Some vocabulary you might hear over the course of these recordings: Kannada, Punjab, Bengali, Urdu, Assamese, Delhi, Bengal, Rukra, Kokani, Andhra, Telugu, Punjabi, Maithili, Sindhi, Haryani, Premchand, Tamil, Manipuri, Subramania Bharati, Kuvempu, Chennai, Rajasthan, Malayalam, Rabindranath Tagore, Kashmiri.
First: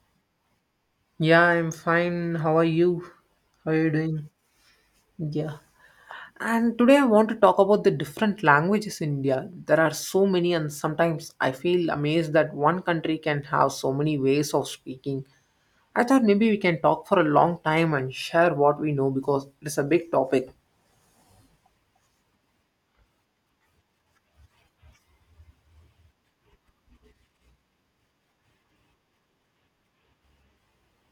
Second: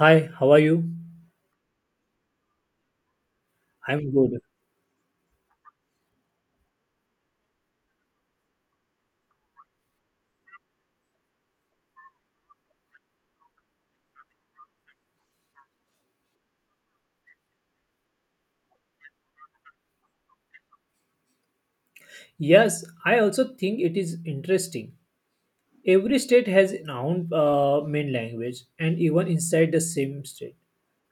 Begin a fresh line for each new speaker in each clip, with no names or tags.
Hi, how are you?
Yeah, I'm fine. How are you? How are you
I'm
doing?
good.
Yeah. And today I want to talk about the different languages in India. There are so many, and sometimes I feel amazed that one country can have so many ways of speaking. I thought maybe we can talk for a long time and share what we know because it's a big topic.
Yes, I also think it is interesting. Every state has its own main language, and even inside the same state,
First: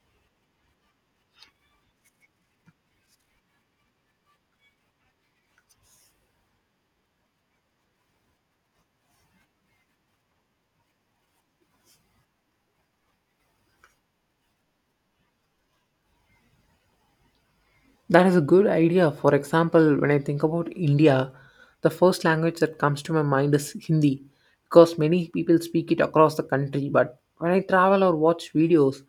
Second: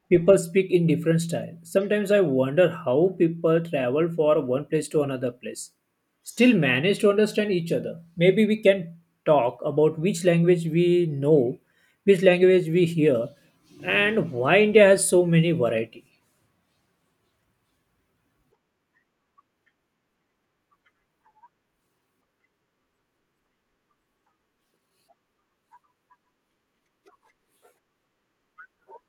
people speak in different style. Sometimes I wonder how people travel from one place to another place, still manage to understand each other. Maybe we can talk about which language we know, which language we hear, and why India has so many variety.
That is a good idea. For example, when I think about India, the first language that comes to my mind is Hindi because many people speak it across the country. But when I travel or watch videos,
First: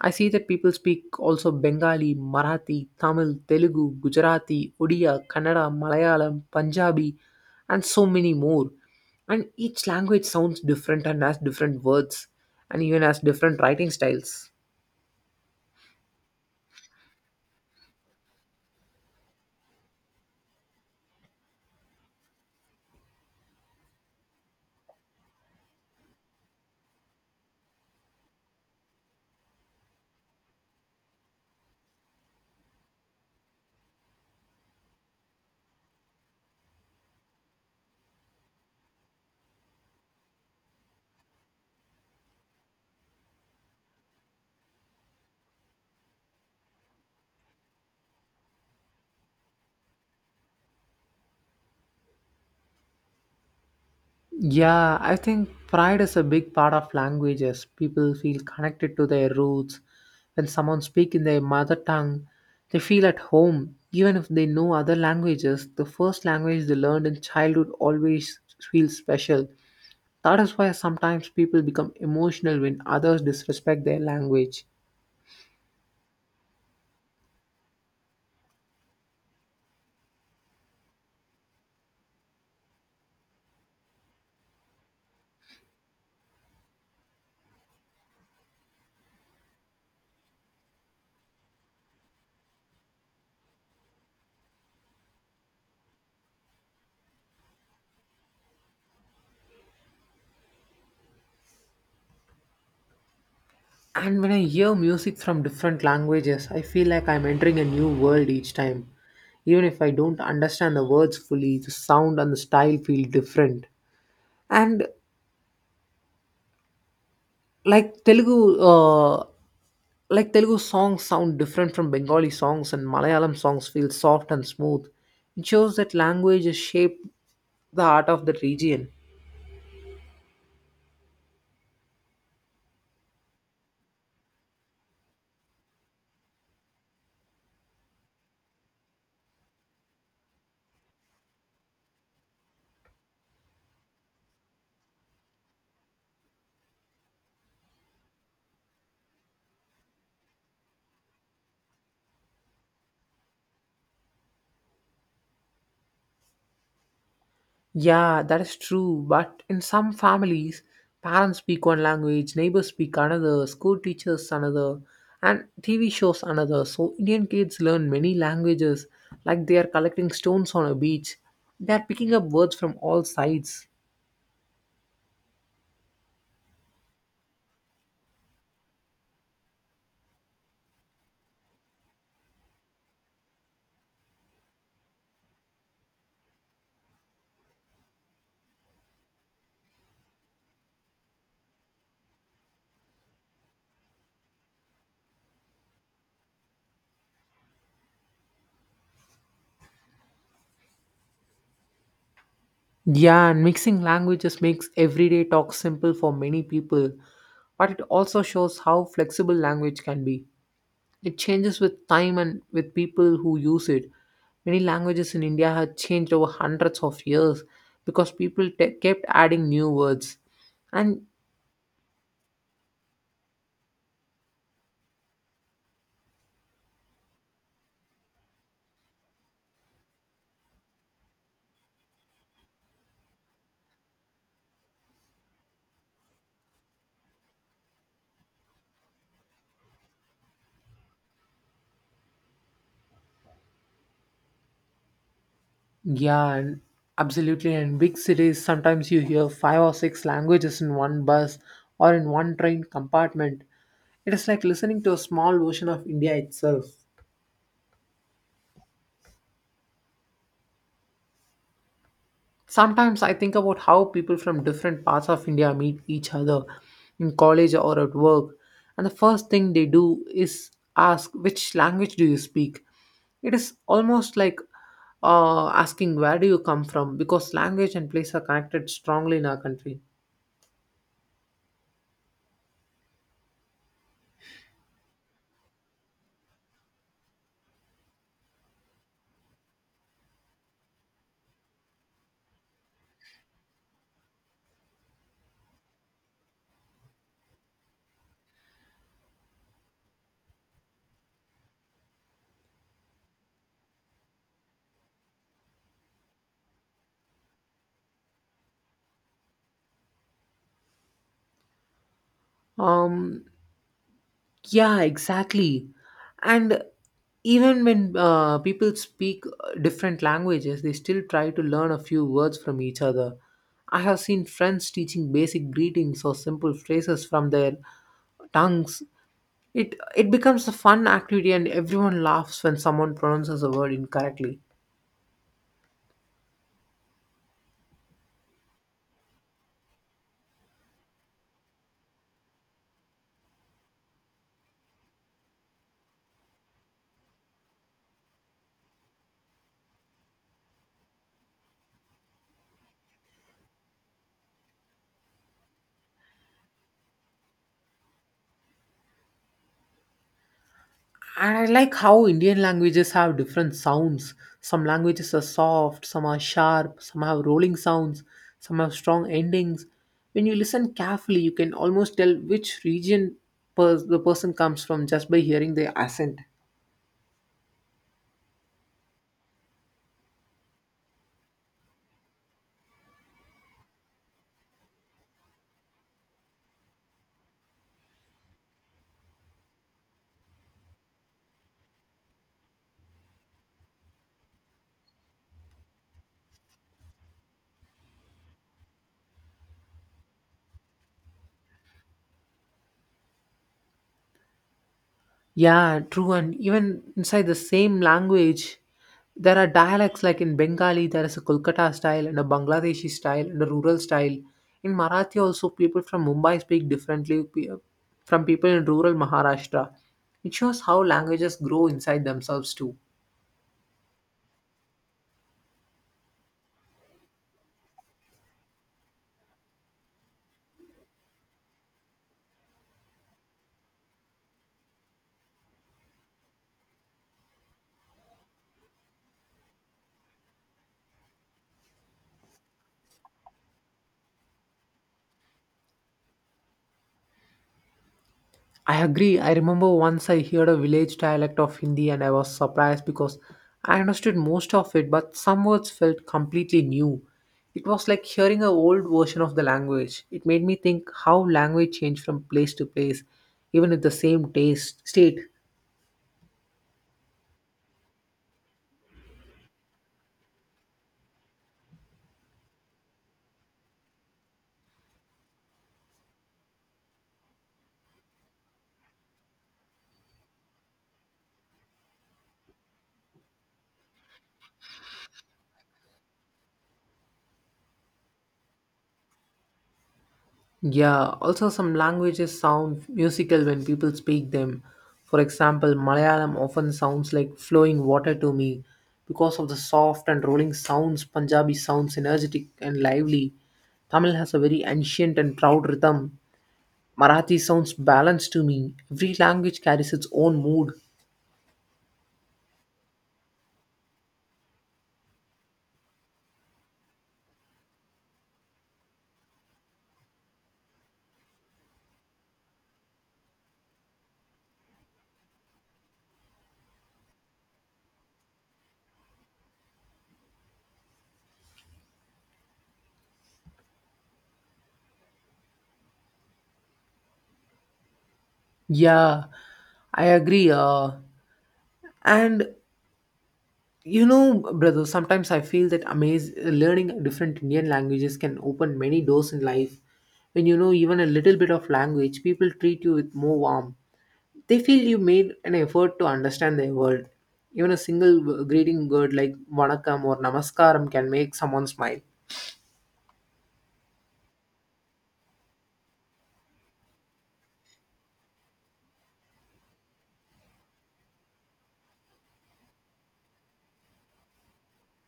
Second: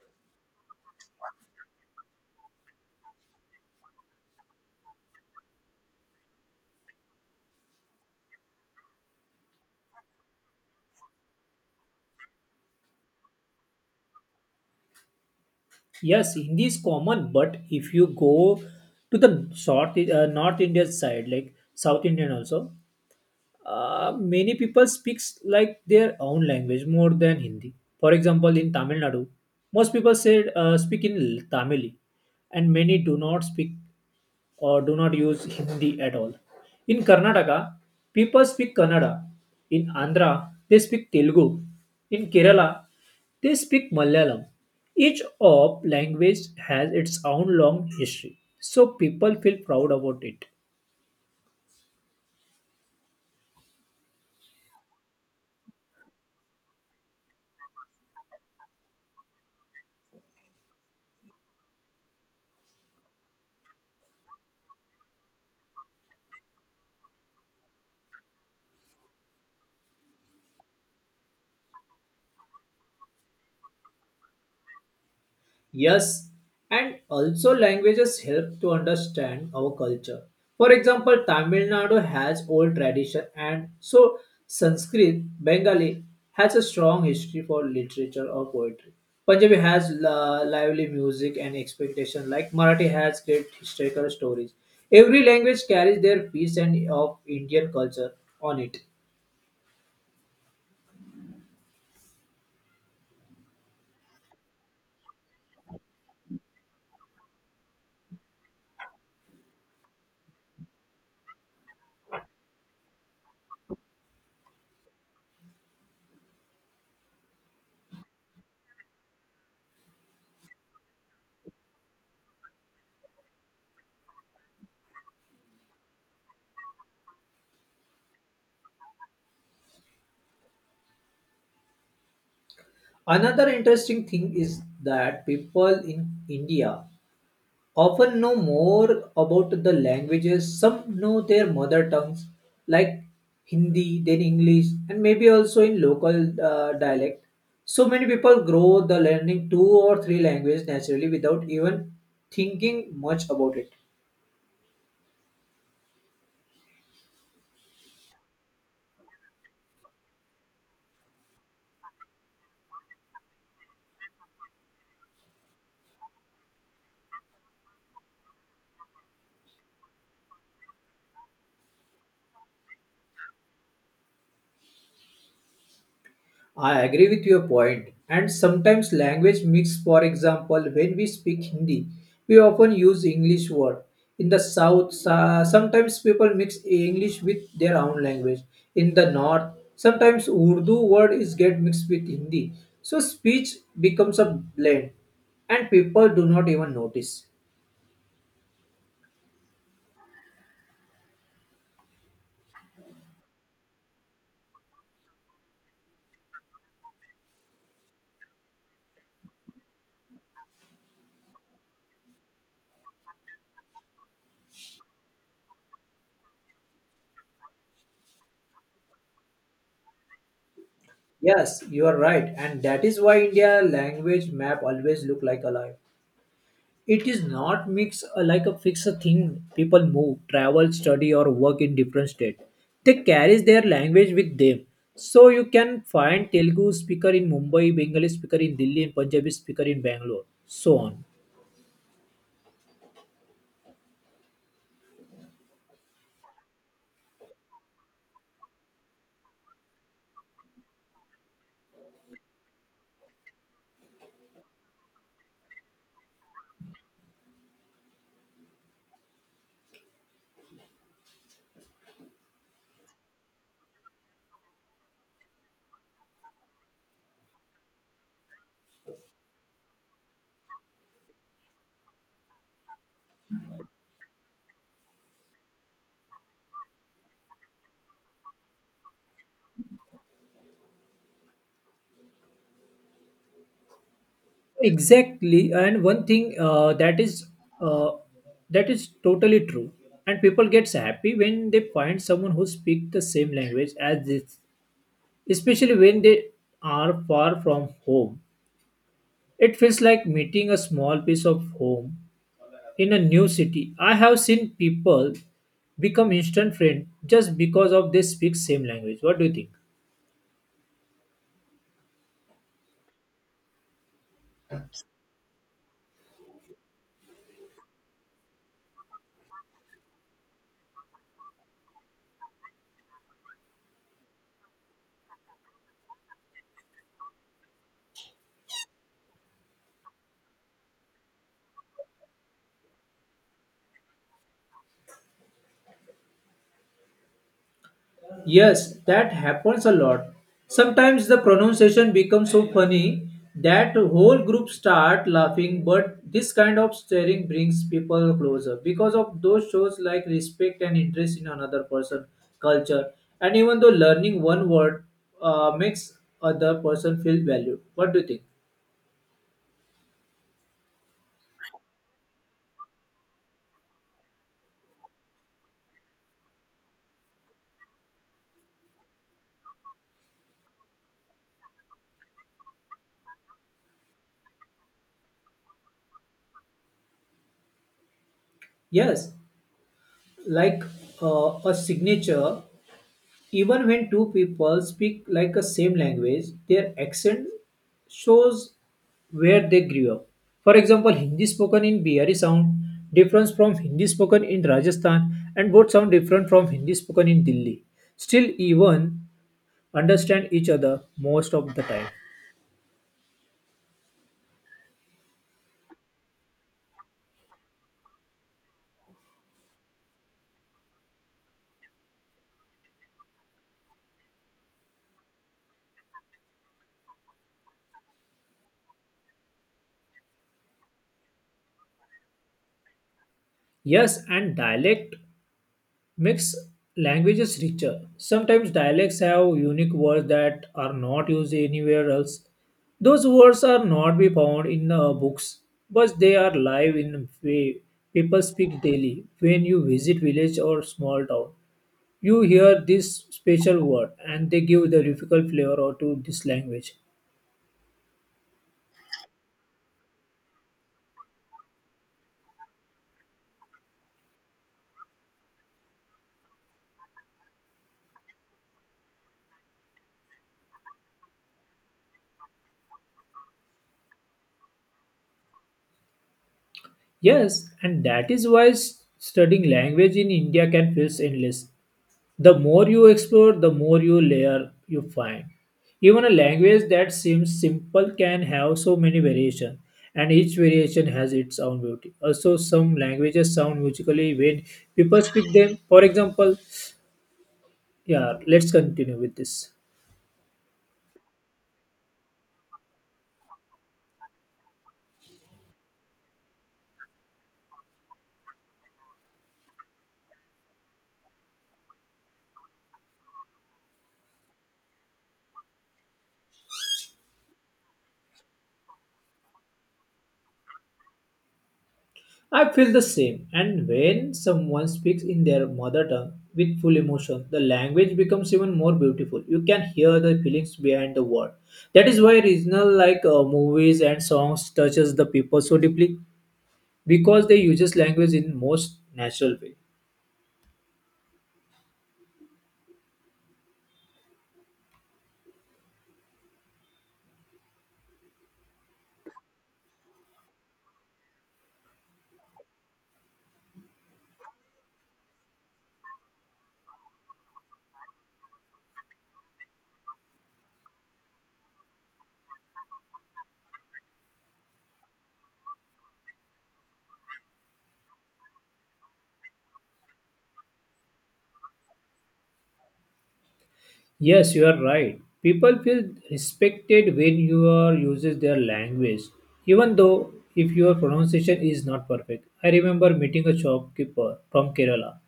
I see that people speak also Bengali, Marathi, Tamil, Telugu, Gujarati, Odia, Kannada, Malayalam, Punjabi, and so many more. And each language sounds different and has different words and even has different writing styles.
Yes, Hindi is common, but if you go to the South, North Indian side, like South Indian also, many people speaks like their own language more than Hindi. For example, in Tamil Nadu, most people said speak in Tamil, and many do not speak or do not use Hindi at all. In Karnataka, people speak Kannada. In Andhra, they speak Telugu. In Kerala, they speak Malayalam. Each of language has its own long history, so people feel proud about it.
Yeah, I think pride is a big part of languages. People feel connected to their roots. When someone speaks in their mother tongue, they feel at home. Even if they know other languages, the first language they learned in childhood always feels special. That is why sometimes people become emotional when others disrespect their language.
Yes, and also languages help to understand our culture. For example, Tamil Nadu has old tradition and so Sanskrit, Bengali has a strong history for literature or poetry. Punjabi has lively music and expectation like Marathi has great historical stories. Every language carries their piece and of Indian culture on it.
And when I hear music from different languages, I feel like I'm entering a new world each time. Even if I don't understand the words fully, the sound and the style feel different. And like Telugu, uh, like Telugu songs sound different from Bengali songs, and Malayalam songs feel soft and smooth. It shows that language has shaped the art of the region.
Another interesting thing is that people in India often know more about the languages. Some know their mother tongues like Hindi, then English, and maybe also in local dialect. So many people grow the learning two or three languages naturally without even thinking much about it.
Yeah, that is true. But in some families, parents speak one language, neighbors speak another, school teachers another, and TV shows another. So Indian kids learn many languages like they are collecting stones on a beach. They are picking up words from all sides.
I agree with your point, and sometimes language mix. For example, when we speak Hindi, we often use English word. In the south, sometimes people mix English with their own language. In the north, sometimes Urdu word is get mixed with Hindi, so speech becomes a blend, and people do not even notice.
Yeah, and mixing languages makes everyday talk simple for many people, but it also shows how flexible language can be. It changes with time and with people who use it. Many languages in India have changed over hundreds of years because kept adding new words. And
Yes, you are right, and that is why India language map always look like alive. It is not mix like a fixed thing. People move, travel, study, or work in different state, they carry their language with them, so you can find Telugu speaker in Mumbai, Bengali speaker in Delhi, and Punjabi speaker in Bangalore, so on.
yeah, and absolutely. In big cities, sometimes you hear five or six languages in one bus or in one train compartment. It is like listening to a small version of India itself. Sometimes I think about how people from different parts of India meet each other in college or at work, and the first thing they do is ask, which language do you speak? It is almost like asking, where do you come from? Because language and place are connected strongly in our country.
Exactly, and one thing uh, that is totally true, and people gets happy when they find someone who speaks the same language as this, especially when they are far from home. It feels like meeting a small piece of home in a new city. I have seen people become instant friends just because of they speak same language. What do you think?
Um, Yeah, exactly. And even when people speak different languages, they still try to learn a few words from each other. I have seen friends teaching basic greetings or simple phrases from their tongues. It becomes a fun activity and everyone laughs when someone pronounces a word incorrectly.
Yes, that happens a lot. Sometimes the pronunciation becomes so funny that whole group start laughing, but this kind of staring brings people closer because of those shows like respect and interest in another person, culture, and even though learning one word makes other person feel valued. What do you think?
And I like how Indian languages have different sounds. Some languages are soft, some are sharp, some have rolling sounds, some have strong endings. When you listen carefully, you can almost tell which region the person comes from just by hearing their accent.
Yes, like a signature. Even when two people speak like a same language, their accent shows where they grew up. For example, Hindi spoken in Bihari sound different from Hindi spoken in Rajasthan, and both sound different from Hindi spoken in Delhi. Still, even understand each other most of the time.
Yeah, true. And even inside the same language, there are dialects like in Bengali, there is a Kolkata style and a Bangladeshi style and a rural style. In Marathi, also, people from Mumbai speak differently from people in rural Maharashtra. It shows how languages grow inside themselves, too.
Yes, and dialect makes languages richer. Sometimes dialects have unique words that are not used anywhere else. Those words are not be found in books, but they are live in way people speak daily. When you visit village or small town, you hear this special word and they give the difficult flavor to this language.
I agree. I remember once I heard a village dialect of Hindi and I was surprised because I understood most of it, but some words felt completely new. It was like hearing an old version of the language. It made me think how language changed from place to place, even with the same taste state.
Yes, and that is why studying language in India can feel endless. The more you explore, the more you layer you find. Even a language that seems simple can have so many variations, and each variation has its own beauty. Also, some languages sound musically when people speak them. For example, yeah, let's continue with this.
Yeah, also some languages sound musical when people speak them. For example, Malayalam often sounds like flowing water to me because of the soft and rolling sounds. Punjabi sounds energetic and lively. Tamil has a very ancient and proud rhythm. Marathi sounds balanced to me. Every language carries its own mood.
I feel the same. And when someone speaks in their mother tongue with full emotion, the language becomes even more beautiful. You can hear the feelings behind the word. That is why regional like movies and songs touches the people so deeply because they uses language in most natural way.
Yeah, I agree. And you know, brother, sometimes I feel that amaze learning different Indian languages can open many doors in life. When you know even a little bit of language, people treat you with more warmth. They feel you made an effort to understand their world. Even a greeting word like vanakkam or namaskaram can make someone smile.
Yes, you are right. People feel respected when you are uses their language, even though if your pronunciation is not perfect. I remember meeting a shopkeeper from Kerala,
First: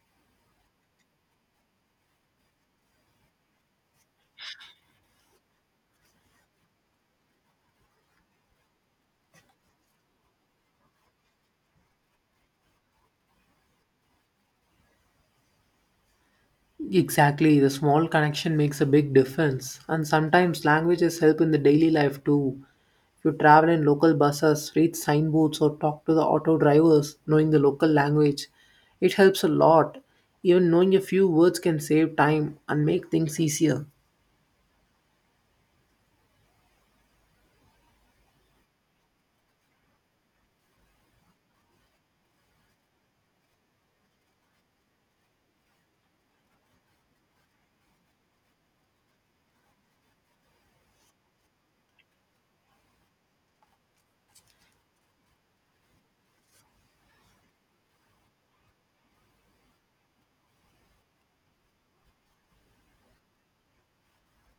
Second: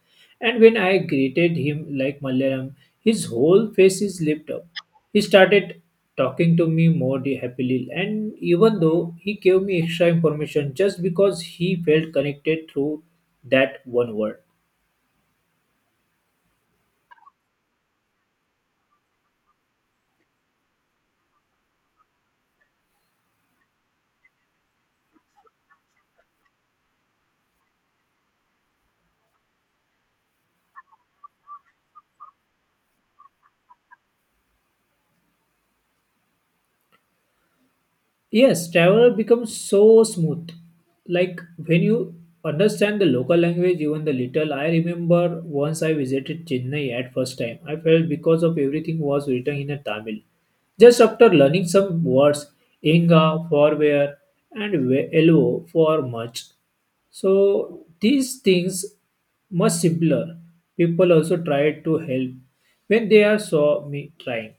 and when I greeted him like Malayalam, his whole face is lit up. He started talking to me more happily, and even though he gave me extra information just because he felt connected through that one word.
Exactly, the small connection makes a big difference. And sometimes languages help in the daily life too. If you travel in local buses, read signboards, or talk to the auto drivers, knowing the local language, it helps a lot. Even knowing a few words can save time and make things easier.
Yes, travel becomes so smooth. Like when you understand the local language, even the little. I remember once I visited Chennai at first time. I felt because of everything was written in a Tamil. Just after learning some words, inga for where and elvo for much. So these things much simpler. People also tried to help when they are saw me trying.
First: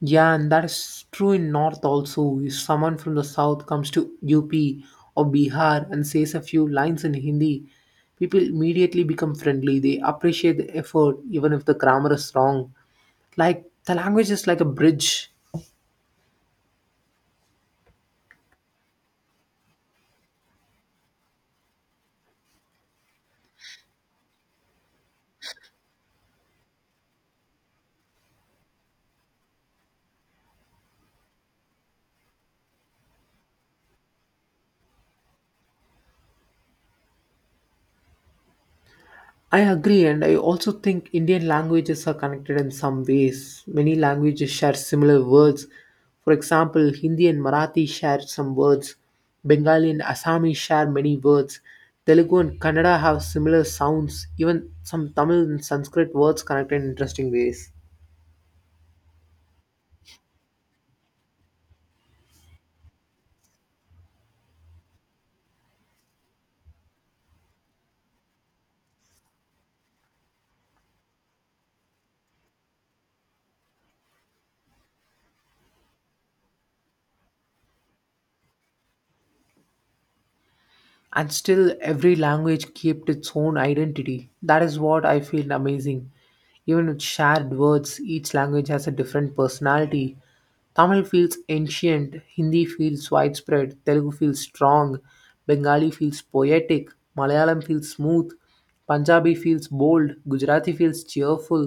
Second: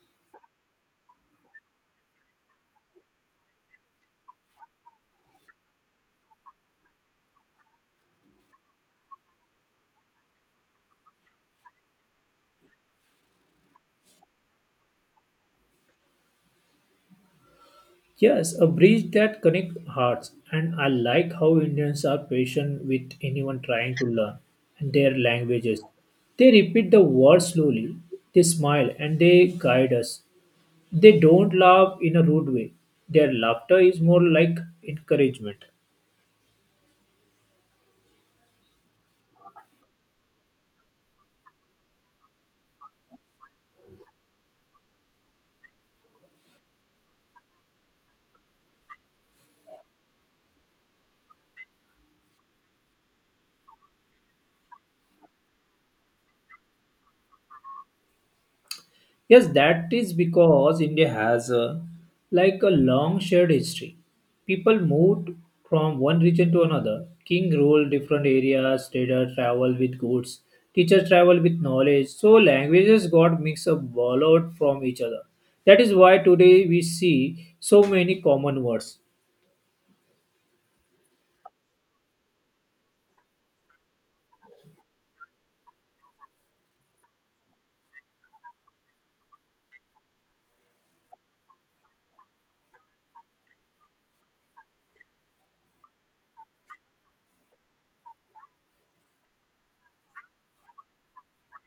Yeah, and that's true in North also. If someone from the South comes to UP or Bihar and says a few lines in Hindi, people immediately become friendly. They appreciate the effort, even if the grammar is wrong. Like, the language is like a bridge.
Yes, a bridge that connects hearts, and I like how Indians are patient with anyone trying to learn their languages. They repeat the words slowly, they smile, and they guide us. They don't laugh in a rude way. Their laughter is more like encouragement.
I agree, and I also think Indian languages are connected in some ways. Many languages share similar words. For example, Hindi and Marathi share some words, Bengali and Assamese share many words, Telugu and Kannada have similar sounds, even some Tamil and Sanskrit words connected in interesting ways.
Yes, that is because India has a, like a long shared history. People moved from one region to another. King ruled different areas, traders traveled with goods, teachers traveled with knowledge. So languages got mixed up, borrowed from each other. That is why today we see so many common words.
And still every language kept its own identity. That is what I feel amazing. Even with shared words, each language has a different personality. Tamil feels ancient, Hindi feels widespread, Telugu feels strong, Bengali feels poetic, Malayalam feels smooth, Punjabi feels bold, Gujarati feels cheerful.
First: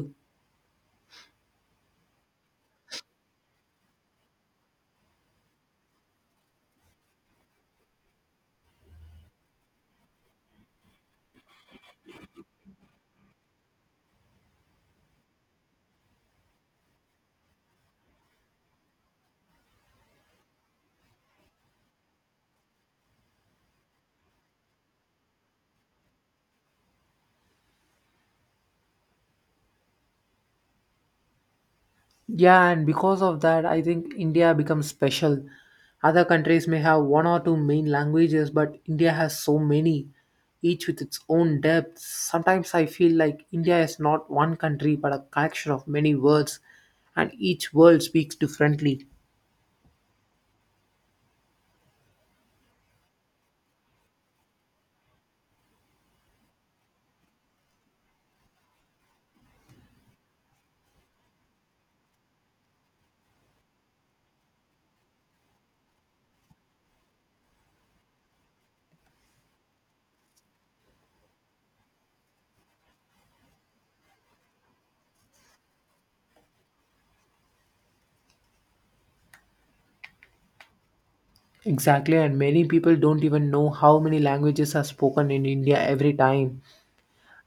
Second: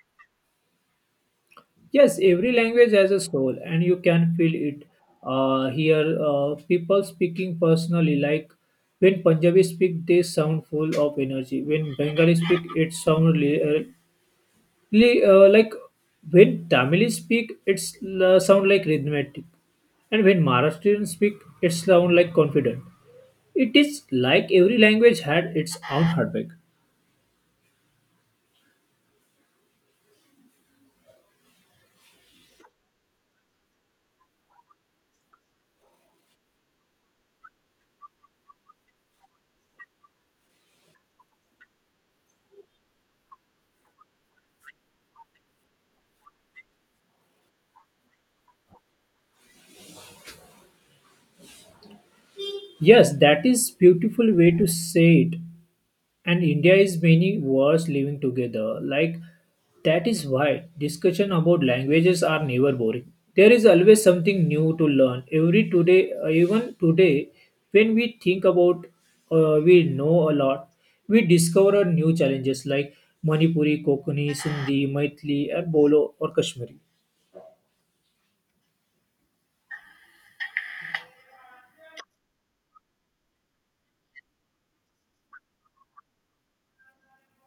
Yes, every language has a soul, and you can feel it. Here, people speaking personally, like when Punjabi speak, they sound full of energy. When Bengali speak, it sound like when Tamil speak, it's sound like rhythmic, and when Maharashtrian speak, it sound like confident. It is like every language had its own heartbeat.
Yeah, and because of that, I think India becomes special. Other countries may have one or two main languages, but India has so many, each with its own depth. Sometimes I feel like India is not one country, but a collection of many words, and each word speaks differently.
Yes, that is beautiful way to say it. And India is many words living together. Like that is why discussion about languages are never boring. There is always something new to learn. Every today, even today, when we think about, we know a lot. We discover new challenges like Manipuri, Kokani, Sindhi, Maithili, or Bolo or Kashmiri.
Exactly, and many people don't even know how many languages are spoken in India. Every time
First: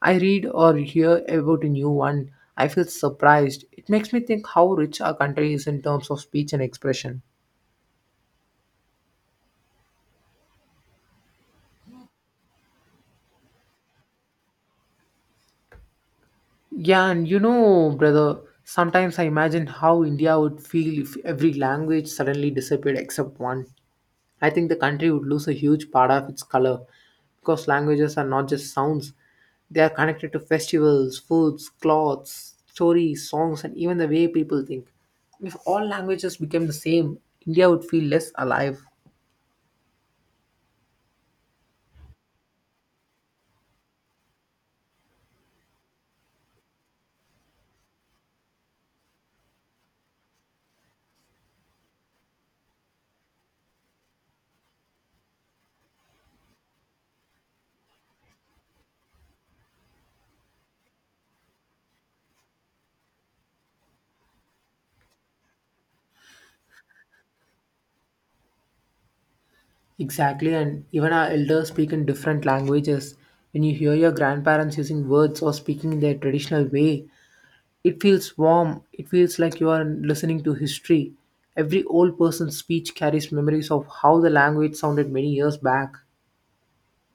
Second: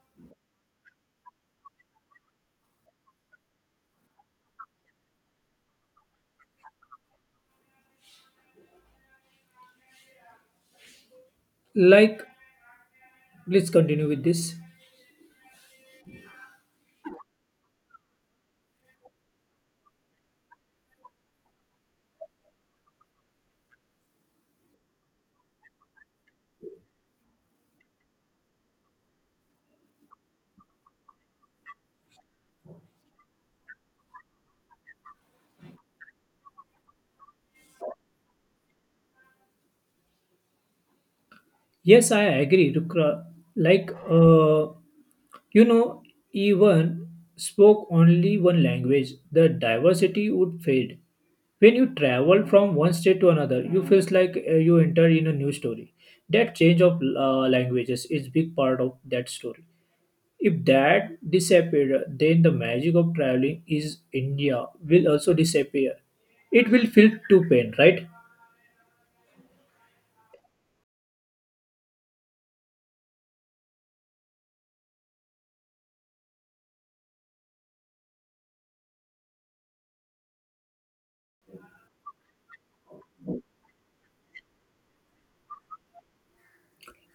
I read or hear about a new one, I feel surprised. It makes me think how rich our country is in terms of speech and expression.
Like, let's continue with this.
Yeah, and you know, brother, sometimes I imagine how India would feel if every language suddenly disappeared except one. I think the country would lose a huge part of its color because languages are not just sounds, they are connected to festivals, foods, clothes, stories, songs, and even the way people think. If all languages became the same, India would feel less alive.
Yes, I agree, Rukra. Like, you know, even spoke only one language, the diversity would fade. When you travel from one state to another, you feels like you enter in a new story. That change of languages is big part of that story. If that disappeared, then the magic of traveling is India will also disappear. It will feel too pain, right?
Exactly, and even our elders speak in different languages. When you hear your grandparents using words or speaking in their traditional way, it feels warm. It feels like you are listening to history. Every old person's speech carries memories of how the language sounded many years back.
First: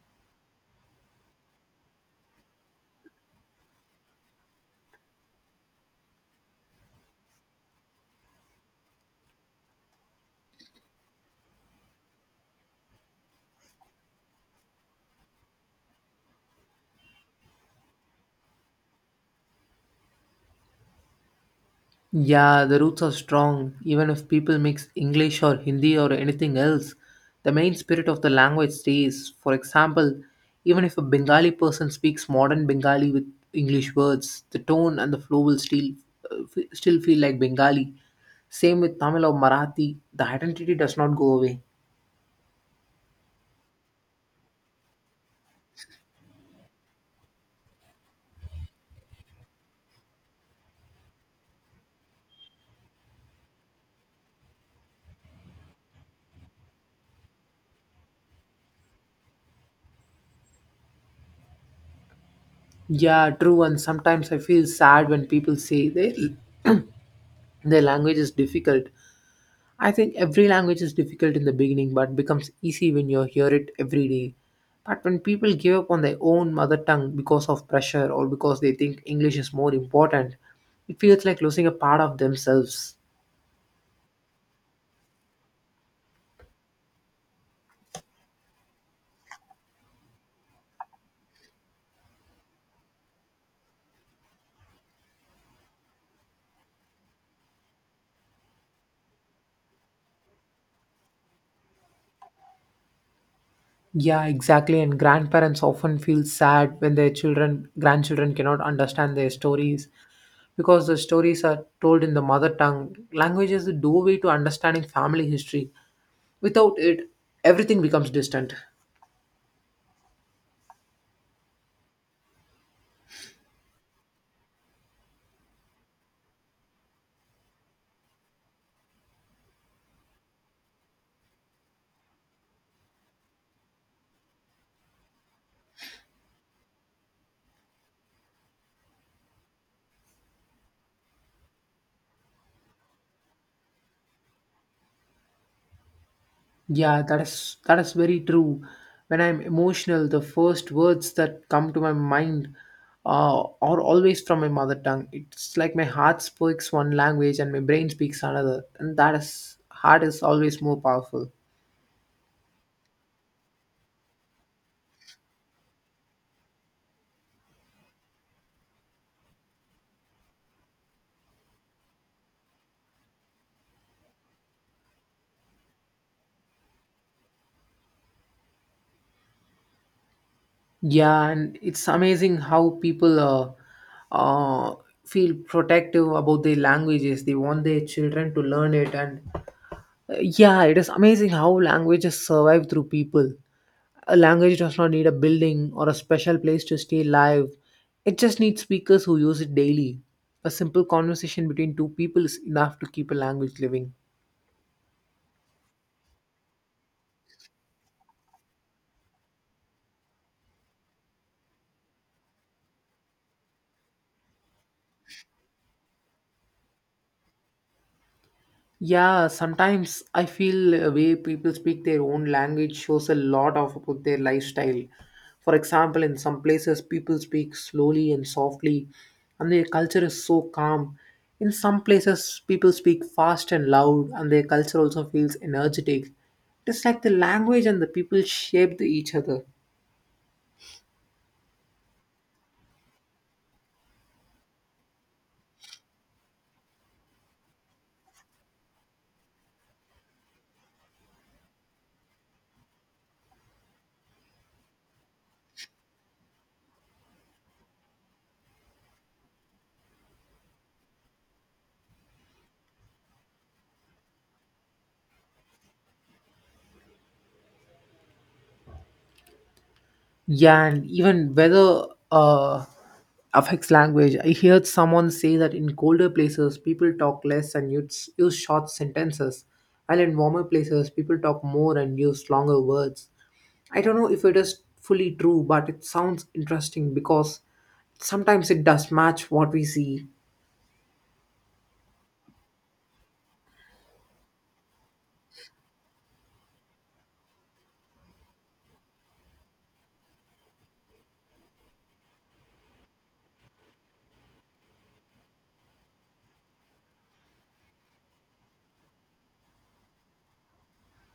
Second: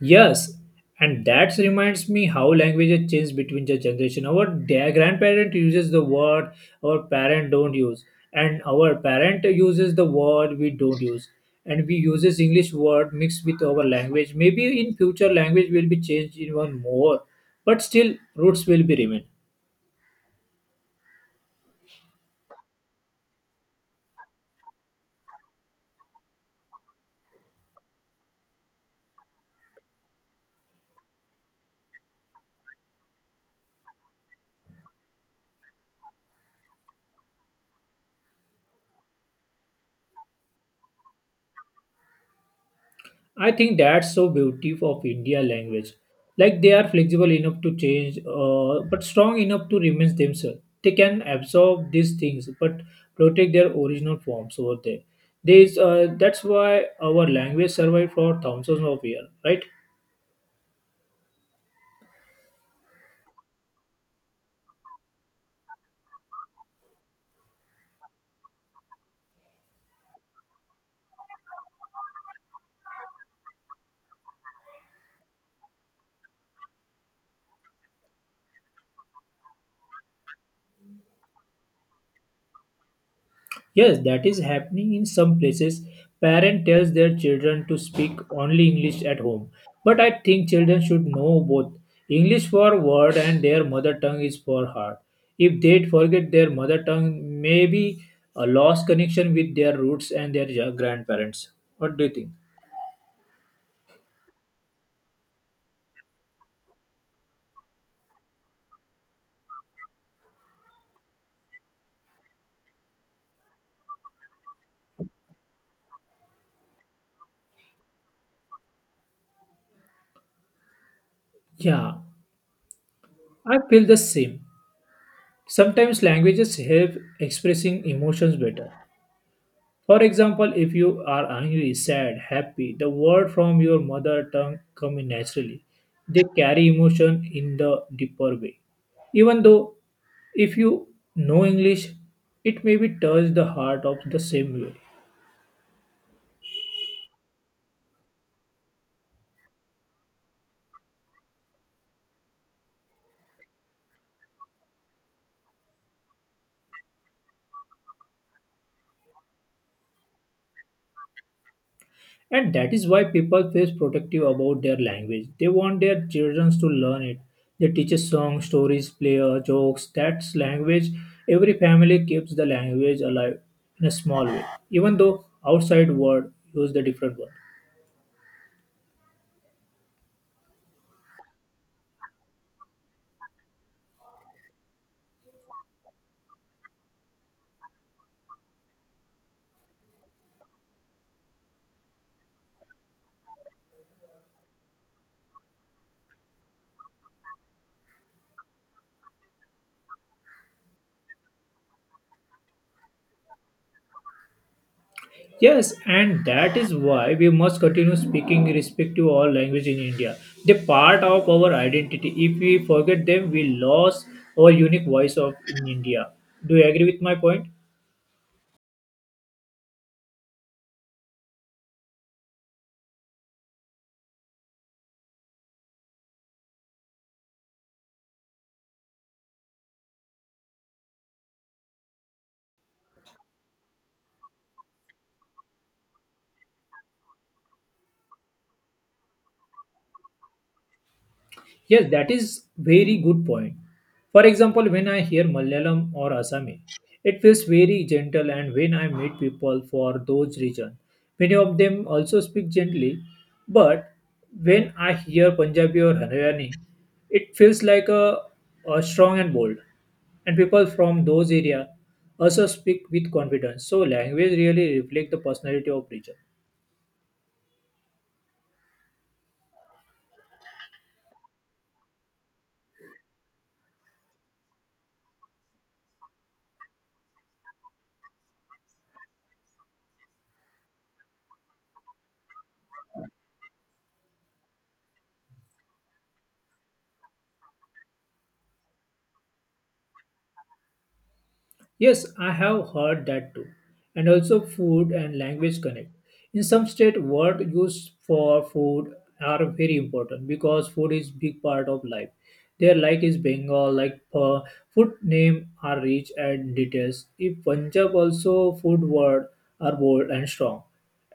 Yes, and that reminds me how languages change between the generation. Our grandparent uses the word our parent don't use, and our parent uses the word we don't use, and we uses English word mixed with our language. Maybe in future language will be changed even more, but still roots will be remain.
Yeah, the roots are strong. Even if people mix English or Hindi or anything else, the main spirit of the language stays. For example, even if a Bengali person speaks modern Bengali with English words, the tone and the flow will still feel like Bengali. Same with Tamil or Marathi, the identity does not go away.
I think that's so beauty of India language. Like they are flexible enough to change, but strong enough to remain themselves. They can absorb these things, but protect their original forms over there. There is, that's why our language survived for thousands of years, right?
Yeah, true. And sometimes I feel sad when people say their language is difficult. I think every language is difficult in the beginning, but becomes easy when you hear it every day. But when people give up on their own mother tongue because of pressure or because they think English is more important, it feels like losing a part of themselves.
Yes, that is happening in some places. Parent tells their children to speak only English at home. But I think children should know both. English for word and their mother tongue is for heart. If they forget their mother tongue, maybe a lost connection with their roots and their grandparents. What do you think?
Yeah, exactly. And grandparents often feel sad when their children, grandchildren cannot understand their stories because the stories are told in the mother tongue. Language is the doorway to understanding family history. Without it, everything becomes distant.
Yeah, I feel the same. Sometimes languages help expressing emotions better. For example, if you are angry, sad, happy, the words from your mother tongue come in naturally. They carry emotion in the deeper way. Even though if you know English, it may be touch the heart of the same way.
Yeah, that is very true. When I'm emotional, the first words that come to my mind uh, are always from my mother tongue. It's like my heart speaks one language and my brain speaks another, and that is heart is always more powerful.
And that is why people feel protective about their language. They want their children to learn it. They teach us songs, stories, player, jokes. That's language. Every family keeps the language alive in a small way, even though outside world use the different word.
Yeah, and it's amazing how people uh, feel protective about their languages. They want their children to learn it, and yeah, it is amazing how languages survive through people. A language does not need a building or a special place to stay live. It just needs speakers who use it daily. A simple conversation between two people is enough to keep a language living.
Yes, and that is why we must continue speaking respective all language in India. They part of our identity. If we forget them, we lose our unique voice of in India. Do you agree with my point?
Yeah, sometimes I feel a way people speak their own language shows a lot of about their lifestyle. For example, in some places people speak slowly and softly, and their culture is so calm. In some places people speak fast and loud, and their culture also feels energetic. It's like the language and the people shape each other.
Yes, that is very good point. For example, when I hear Malayalam or Assamese, it feels very gentle and when I meet people for those regions, many of them also speak gently. But when I hear Punjabi or Haryani, it feels like a strong and bold. And people from those areas also speak with confidence. So language really reflects the personality of region.
Yeah, and even weather uh, affects language. I heard someone say that in colder places, people talk less and use, use short sentences, while in warmer places, people talk more and use longer words. I don't know if it is fully true, but it sounds interesting because sometimes it does match what we see.
Yes, I have heard that too. And also food and language connect. In some state, word used for food are very important because food is big part of life. Their like is Bengal, like food name are rich and details. If Punjab also food word are bold and strong.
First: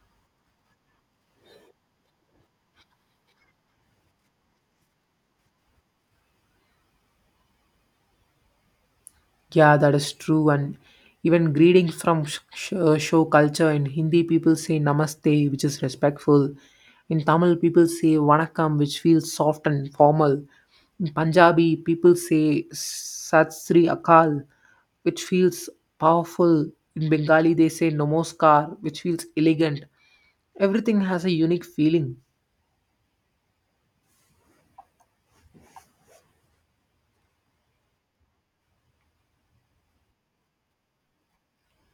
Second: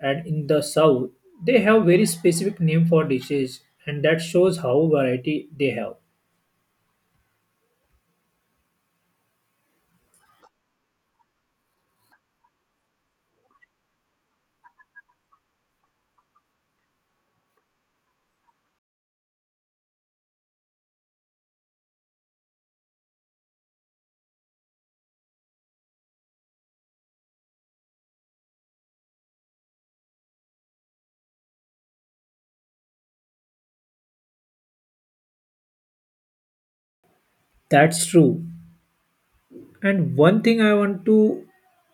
And in the south, they have very specific name for dishes and that shows how variety they have.
Yeah, that is true. And even greetings from show culture in Hindi, people say namaste, which is respectful. In Tamil, people say vanakkam, which feels soft and formal. In Punjabi, people say Sat Sri Akal, which feels powerful. In Bengali, they say Namaskar, which feels elegant. Everything has a unique feeling.
That's true. And one thing I want to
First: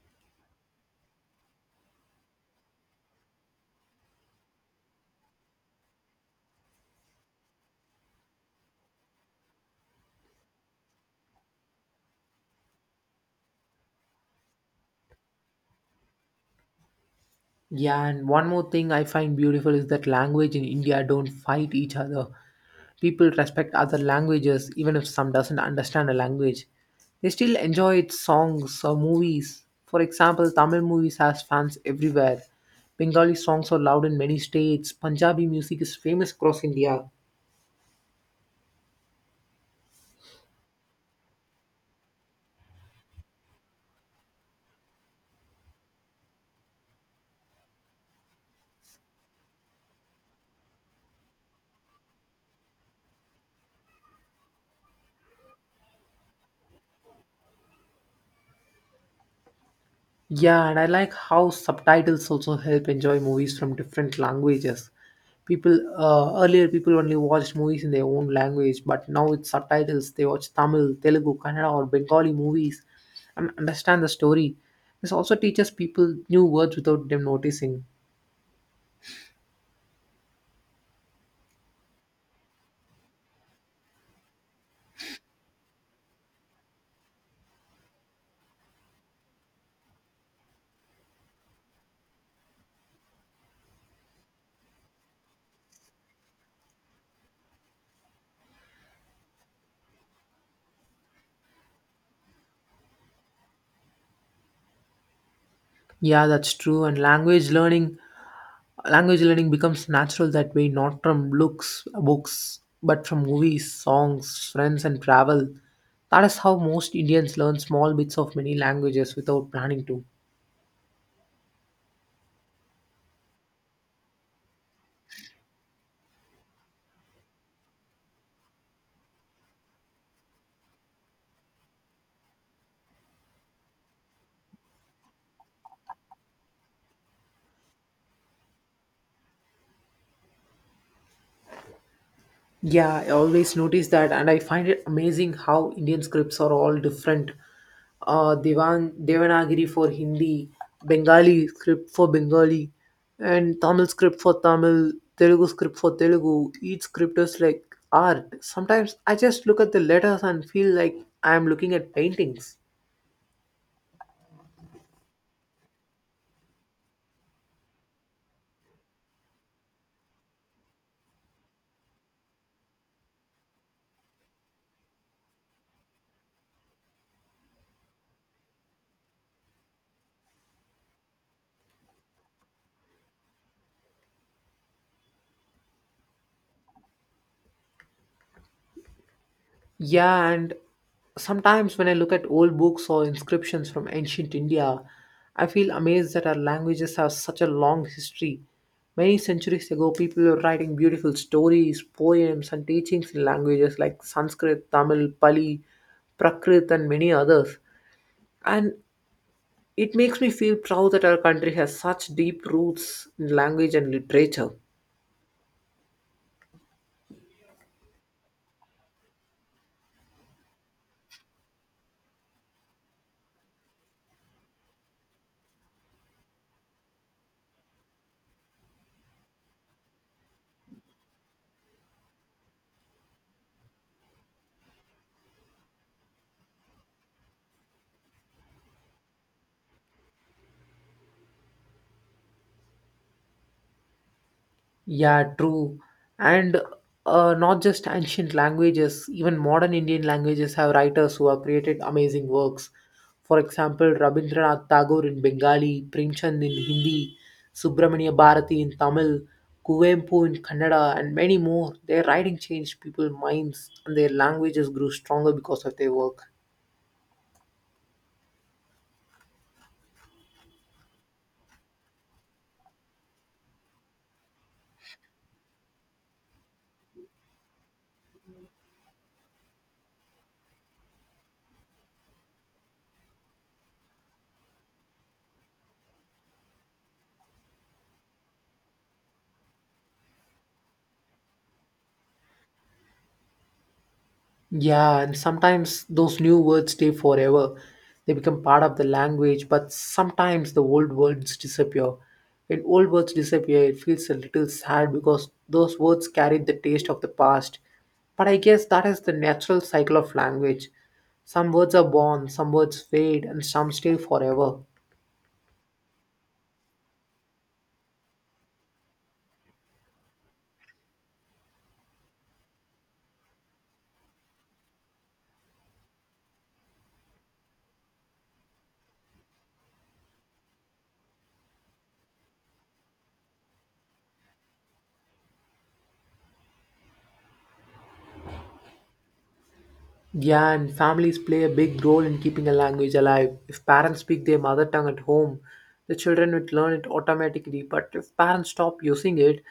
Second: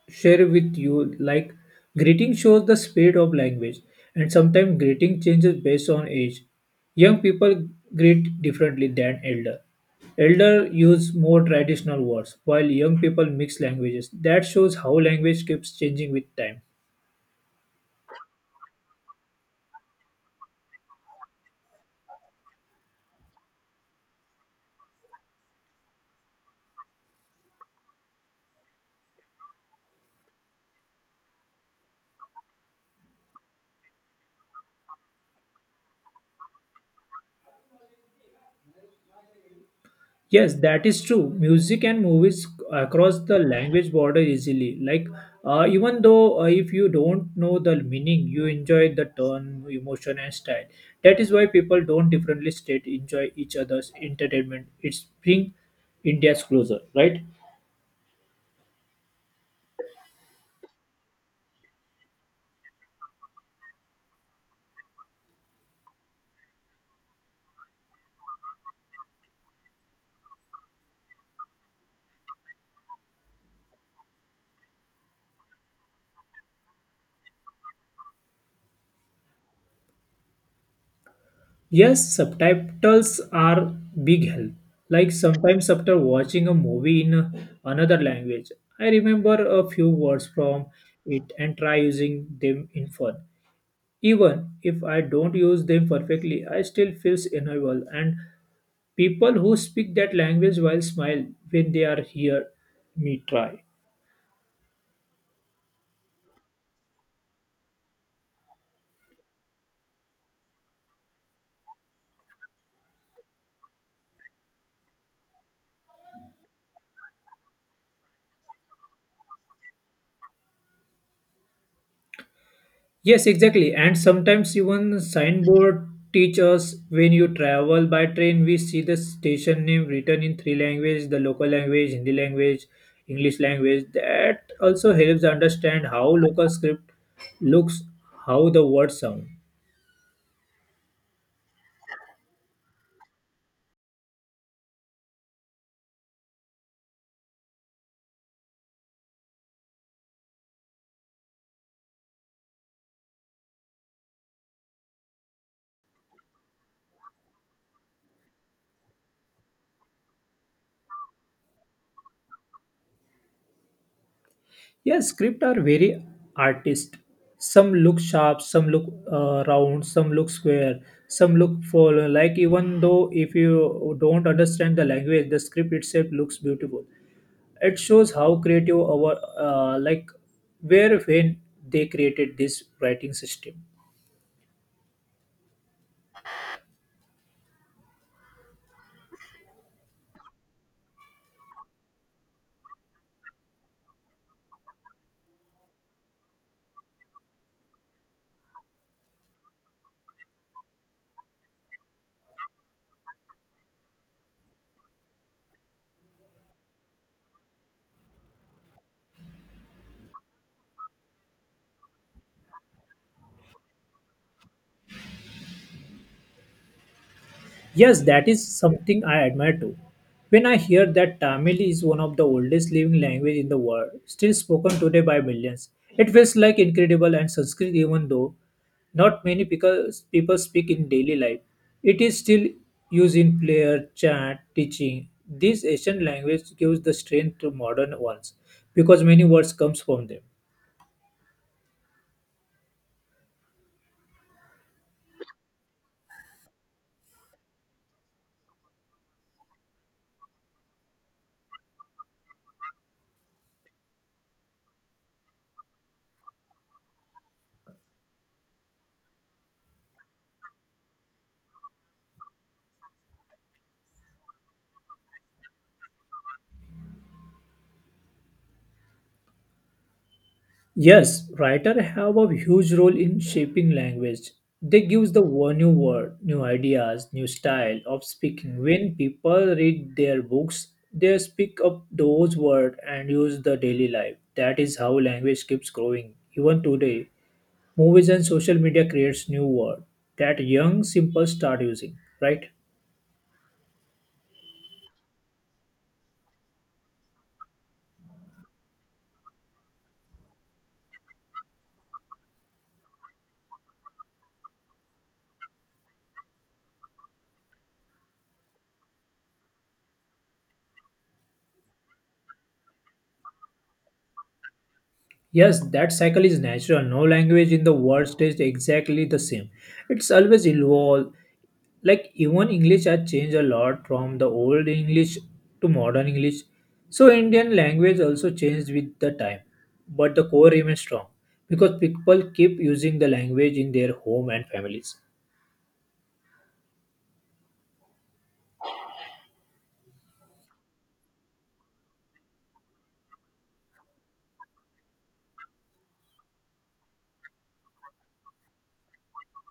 share with you like, greeting shows the spirit of language, and sometimes greeting changes based on age. Young people greet differently than elder. Elder use more traditional words, while young people mix languages. That shows how language keeps changing with time.
Yeah, and one more thing I find beautiful is that language in India don't fight each other. People respect other languages even if some doesn't understand a language. They still enjoy its songs or movies. For example, Tamil movies has fans everywhere. Bengali songs are loud in many states. Punjabi music is famous across India.
Yes, that is true. Music and movies across the language border easily. Like, even though if you don't know the meaning, you enjoy the tone, emotion, and style. That is why people don't differently state enjoy each other's entertainment. It's bring India's closer, right?
Yeah, and I like how subtitles also help enjoy movies from different languages. People earlier people only watched movies in their own language, but now with subtitles they watch Tamil, Telugu, Kannada, or Bengali movies and understand the story. This also teaches people new words without them noticing.
Yes, subtitles are big help. Like sometimes after watching a movie in another language, I remember a few words from it and try using them in fun. Even if I don't use them perfectly, I still feel enjoyable. And people who speak that language will smile when they are here me try.
Yeah, that's true. And Language learning becomes natural that way, not from looks, books, but from movies, songs, friends, and travel. That is how most Indians learn small bits of many languages without planning to.
Yes, exactly. And sometimes even signboard teach us when you travel by train, we see the station name written in three languages, the local language, Hindi language, English language. That also helps understand how local script looks, how the words sound.
Yeah, I always notice that, and I find it amazing how Indian scripts are all different. Devanagari for Hindi, Bengali script for Bengali, and Tamil script for Tamil, Telugu script for Telugu. Each script is like art. Sometimes I just look at the letters and feel like I am looking at paintings.
Yeah, script are very artist. Some look sharp, some look round, some look square, some look full. Like even though if you don't understand the language, the script itself looks beautiful. It shows how creative our where when they created this writing system.
Yeah, and sometimes when I look at old books or inscriptions from ancient India, I feel amazed that our languages have such a long history. Many centuries ago, people were writing beautiful stories, poems, and teachings in languages like Sanskrit, Tamil, Pali, Prakrit, and many others. And it makes me feel proud that our country has such deep roots in language and literature.
Yes, that is something I admire too. When I hear that Tamil is one of the oldest living language in the world, still spoken today by millions, it feels like incredible and Sanskrit even though not many people speak in daily life. It is still used in prayer, chant, teaching. This ancient language gives the strength to modern ones because many words comes from them.
Yeah, true. And not just ancient languages, even modern Indian languages have writers who have created amazing works. For example, Rabindranath Tagore in Bengali, Premchand in Hindi, Subramania Bharati in Tamil, Kuvempu in Kannada, and many more. Their writing changed people's minds, and their languages grew stronger because of their work.
Yes, writers have a huge role in shaping language. They give the new word, new ideas, new style of speaking. When people read their books, they speak up those words and use the daily life. That is how language keeps growing. Even today, movies and social media creates new word that young simple start using, right?
Yeah, and sometimes those new words stay forever. They become part of the language, but sometimes the old words disappear. When old words disappear, it feels a little sad because those words carried the taste of the past. But I guess that is the natural cycle of language. Some words are born, some words fade, and some stay forever.
Yes, that cycle is natural. No language in the world stays exactly the same. It's always evolve. Like even English has changed a lot from the old English to modern English. So Indian language also changed with the time. But the core remains strong because people keep using the language in their home and families.
Yeah, and families play a big role in keeping a language alive. If parents speak their mother tongue at home, the children would learn it automatically. But if parents stop using it,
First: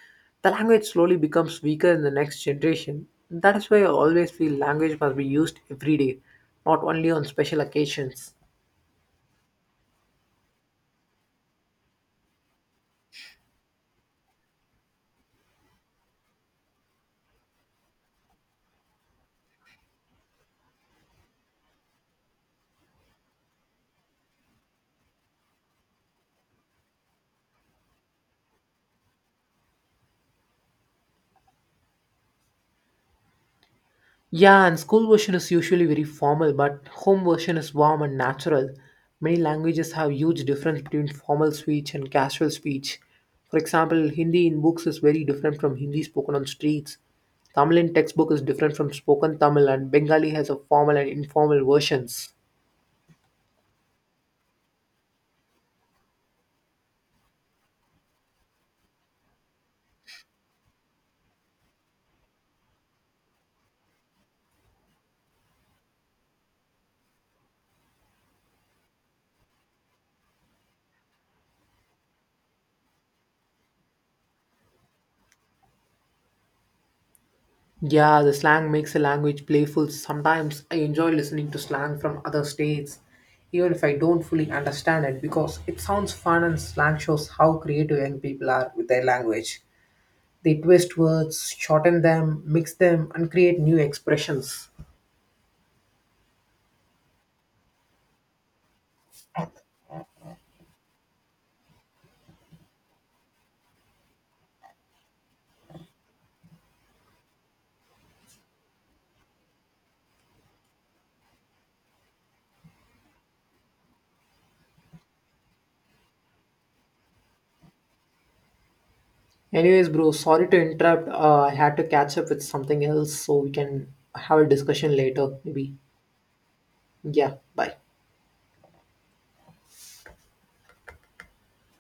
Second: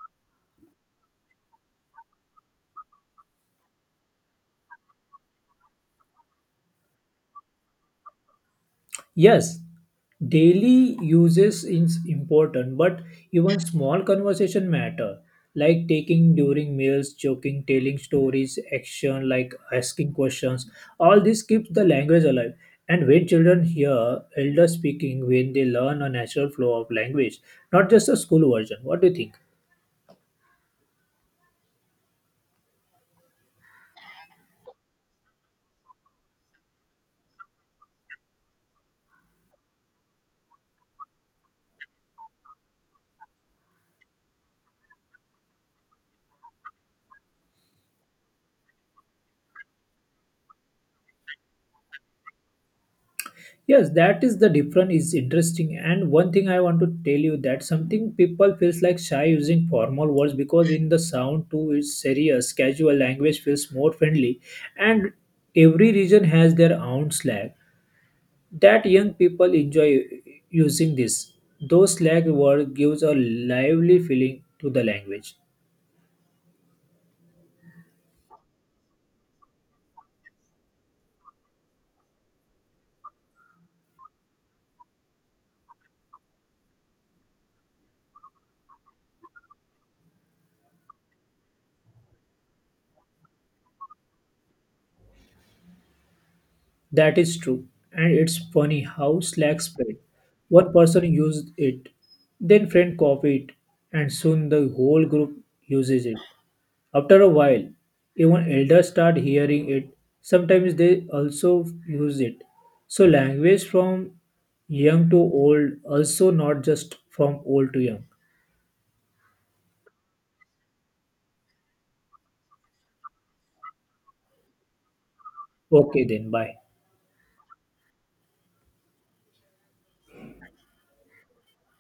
the language slowly becomes weaker in the next generation. That is why I always feel language must be used every day, not only on special occasions.
Yes, daily uses is important, but even small conversation matter, like taking during meals, joking, telling stories, action, like asking questions. All this keeps the language alive. And when children hear elders speaking, when they learn a natural flow of language, not just a school version. What do you think?
Yeah, and school version is usually very formal, but home version is warm and natural. Many languages have huge difference between formal speech and casual speech. For example, Hindi in books is very different from Hindi spoken on streets. Tamil in textbook is different from spoken Tamil, and Bengali has a formal and informal versions.
Yes, that is the difference is interesting. And one thing I want to tell you that something people feels like shy using formal words because in the sound too is serious, casual language feels more friendly. And every region has their own slang that young people enjoy using this. Those slang word gives a lively feeling to the language.
Yeah, the slang makes a language playful. Sometimes I enjoy listening to slang from other states, even if I don't fully understand it, because it sounds fun and slang shows how creative young people are with their language. They twist words, shorten them, mix them, and create new expressions.
That is true. And it's funny how Slack spread. One person used it, then friend copied, and soon the whole group uses it. After a while, even elders start hearing it. Sometimes they also use it. So language from young to old, also not just from old to young.
Anyways, bro, sorry to interrupt. I had to catch up with something else, so we can have a discussion later, maybe.
Okay then, bye.
Yeah, bye.